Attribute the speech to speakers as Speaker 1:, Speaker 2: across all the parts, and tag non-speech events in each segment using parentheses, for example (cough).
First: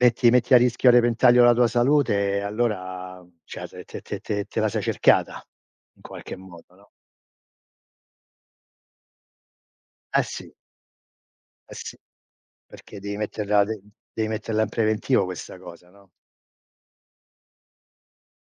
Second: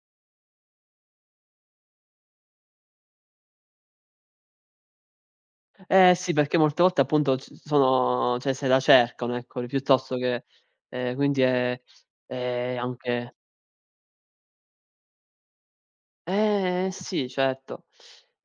Speaker 1: E ti metti a rischio a repentaglio la tua salute e allora cioè se te te te te la sei cercata in
Speaker 2: Eh sì,
Speaker 1: qualche
Speaker 2: perché
Speaker 1: modo,
Speaker 2: molte
Speaker 1: no?
Speaker 2: volte appunto c sono cioè se la cercano, eccoli, piuttosto
Speaker 1: Eh
Speaker 2: che
Speaker 1: sì.
Speaker 2: ehm, quindi
Speaker 1: Eh
Speaker 2: è
Speaker 1: sì,
Speaker 2: è
Speaker 1: perché dei
Speaker 2: anche
Speaker 1: metterla de dei metterla in preventivo questa cosa, no?
Speaker 2: Eh sì certo.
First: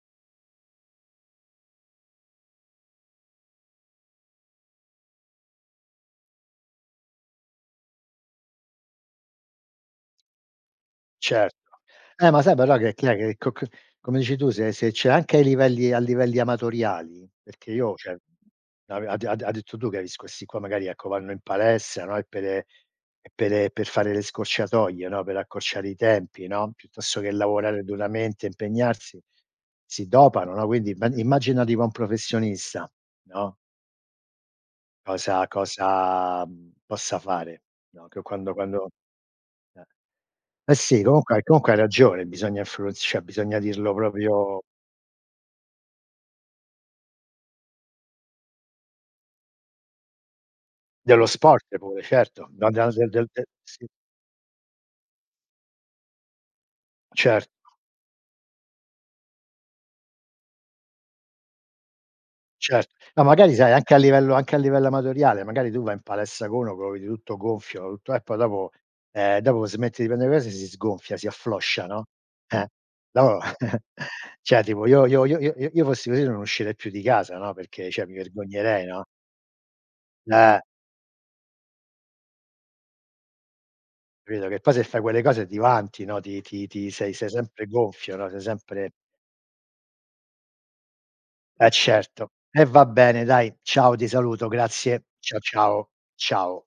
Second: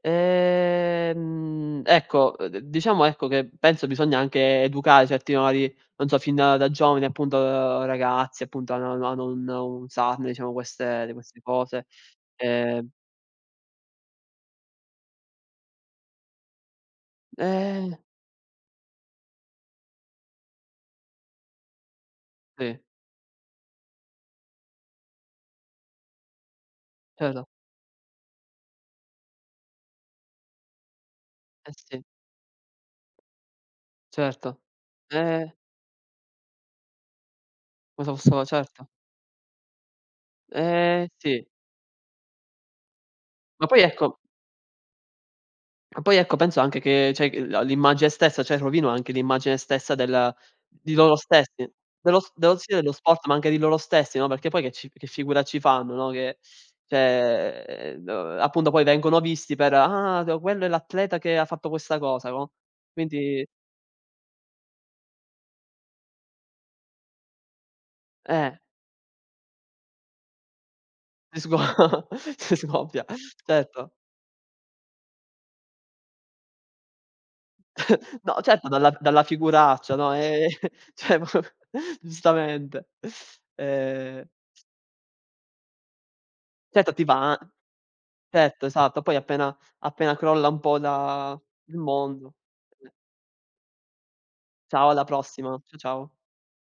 Speaker 2: Ehm, ecco, uhm, d diciamo, ecco, che penso bisogna anche educare certi valori, non so fin da giovani, appunto ragazzi appunto, ano ano ano un usarne, diciamo, queste di queste
Speaker 1: Cer
Speaker 2: cose,
Speaker 1: Eh ma sai però,
Speaker 2: ehm.
Speaker 1: che chi è che co c come dici tu se se c'è anche ai livelli a livelli amatoriali, perché
Speaker 2: Eh.
Speaker 1: io cioè, avea ha d ha detto tu, che ha vis questi qua, magari ecco, vanno in palestra, no? E pere
Speaker 2: Sì.
Speaker 1: e pere per fare le scorciatoie, no, per accorciare i tempi, no? Piuttosto che
Speaker 2: (unintelligible)
Speaker 1: lavorare duramente, impegnarsi, si dopano, no? Quindi imma immagina
Speaker 2: Eh,
Speaker 1: tipo un
Speaker 2: sì.
Speaker 1: professionista, no?
Speaker 2: Certo.
Speaker 1: Cosa
Speaker 2: Eh!
Speaker 1: cosa, mhmm, possa fare? No, che
Speaker 2: (unintelligible)
Speaker 1: quando
Speaker 2: Certo.
Speaker 1: quando eh. Eh sì,
Speaker 2: Eh,
Speaker 1: comunque
Speaker 2: sì.
Speaker 1: comunque hai ragione, bisogna influenz cioè bisogna
Speaker 2: Ma poi,
Speaker 1: dirlo
Speaker 2: ecco
Speaker 1: proprio
Speaker 2: Ah poi ecco, penso anche che cioè g la l'immagine stessa cioè rovino anche l'immagine stessa della di loro
Speaker 1: Dello sport
Speaker 2: stessi,
Speaker 1: pure,
Speaker 2: dello s
Speaker 1: certo,
Speaker 2: dello
Speaker 1: dan
Speaker 2: stile,
Speaker 1: dan
Speaker 2: lo
Speaker 1: del
Speaker 2: sport,
Speaker 1: del
Speaker 2: ma
Speaker 1: de
Speaker 2: anche di loro
Speaker 1: sì.
Speaker 2: stessi, no, perché poi che ci che figura ci fanno, no? Che
Speaker 1: Cer
Speaker 2: cioè do appunto poi vengono visti per: "Ah d quello è l'atleta che ha fatto questa cosa." No?
Speaker 1: Cert no,
Speaker 2: Quindi
Speaker 1: magari sai, anche a livello anche a livello amatoriale, magari tu vai in palestra co uno, ch o vedi tutto gonfio, tutto, eh, e poi
Speaker 2: Eh.
Speaker 1: dopo ehm, dopo smetti di pende cose e si sgonfia, si
Speaker 2: Sgo
Speaker 1: affloscia, no?
Speaker 2: s
Speaker 1: Eh.
Speaker 2: scoppia.
Speaker 1: No. (chuckles)
Speaker 2: Certo.
Speaker 1: Cioè tipo io io io io io io fossi così non uscirei più di casa, no, perché cioè, mi
Speaker 2: (chuckles) No certo,
Speaker 1: vergognerei,
Speaker 2: dalla v
Speaker 1: no?
Speaker 2: dalla figuraccia, no. Eh,
Speaker 1: Eh!
Speaker 2: cioè giustamente. E
Speaker 1: Capito, che poi se fai quelle cose, ti vanti, no? Ti ti ti
Speaker 2: Certo, ti
Speaker 1: sei sei
Speaker 2: va
Speaker 1: sempre gonfio, no, sei
Speaker 2: Tetto,
Speaker 1: sempre
Speaker 2: esatto, poi appena appena crolla un po' da
Speaker 1: Eh
Speaker 2: il
Speaker 1: certo,
Speaker 2: mondo
Speaker 1: e va bene dai. Ciao ti saluto,
Speaker 2: Ciao, alla
Speaker 1: grazie. Ciao,
Speaker 2: prossima. C
Speaker 1: ciao,
Speaker 2: ciao.
Speaker 1: ciao.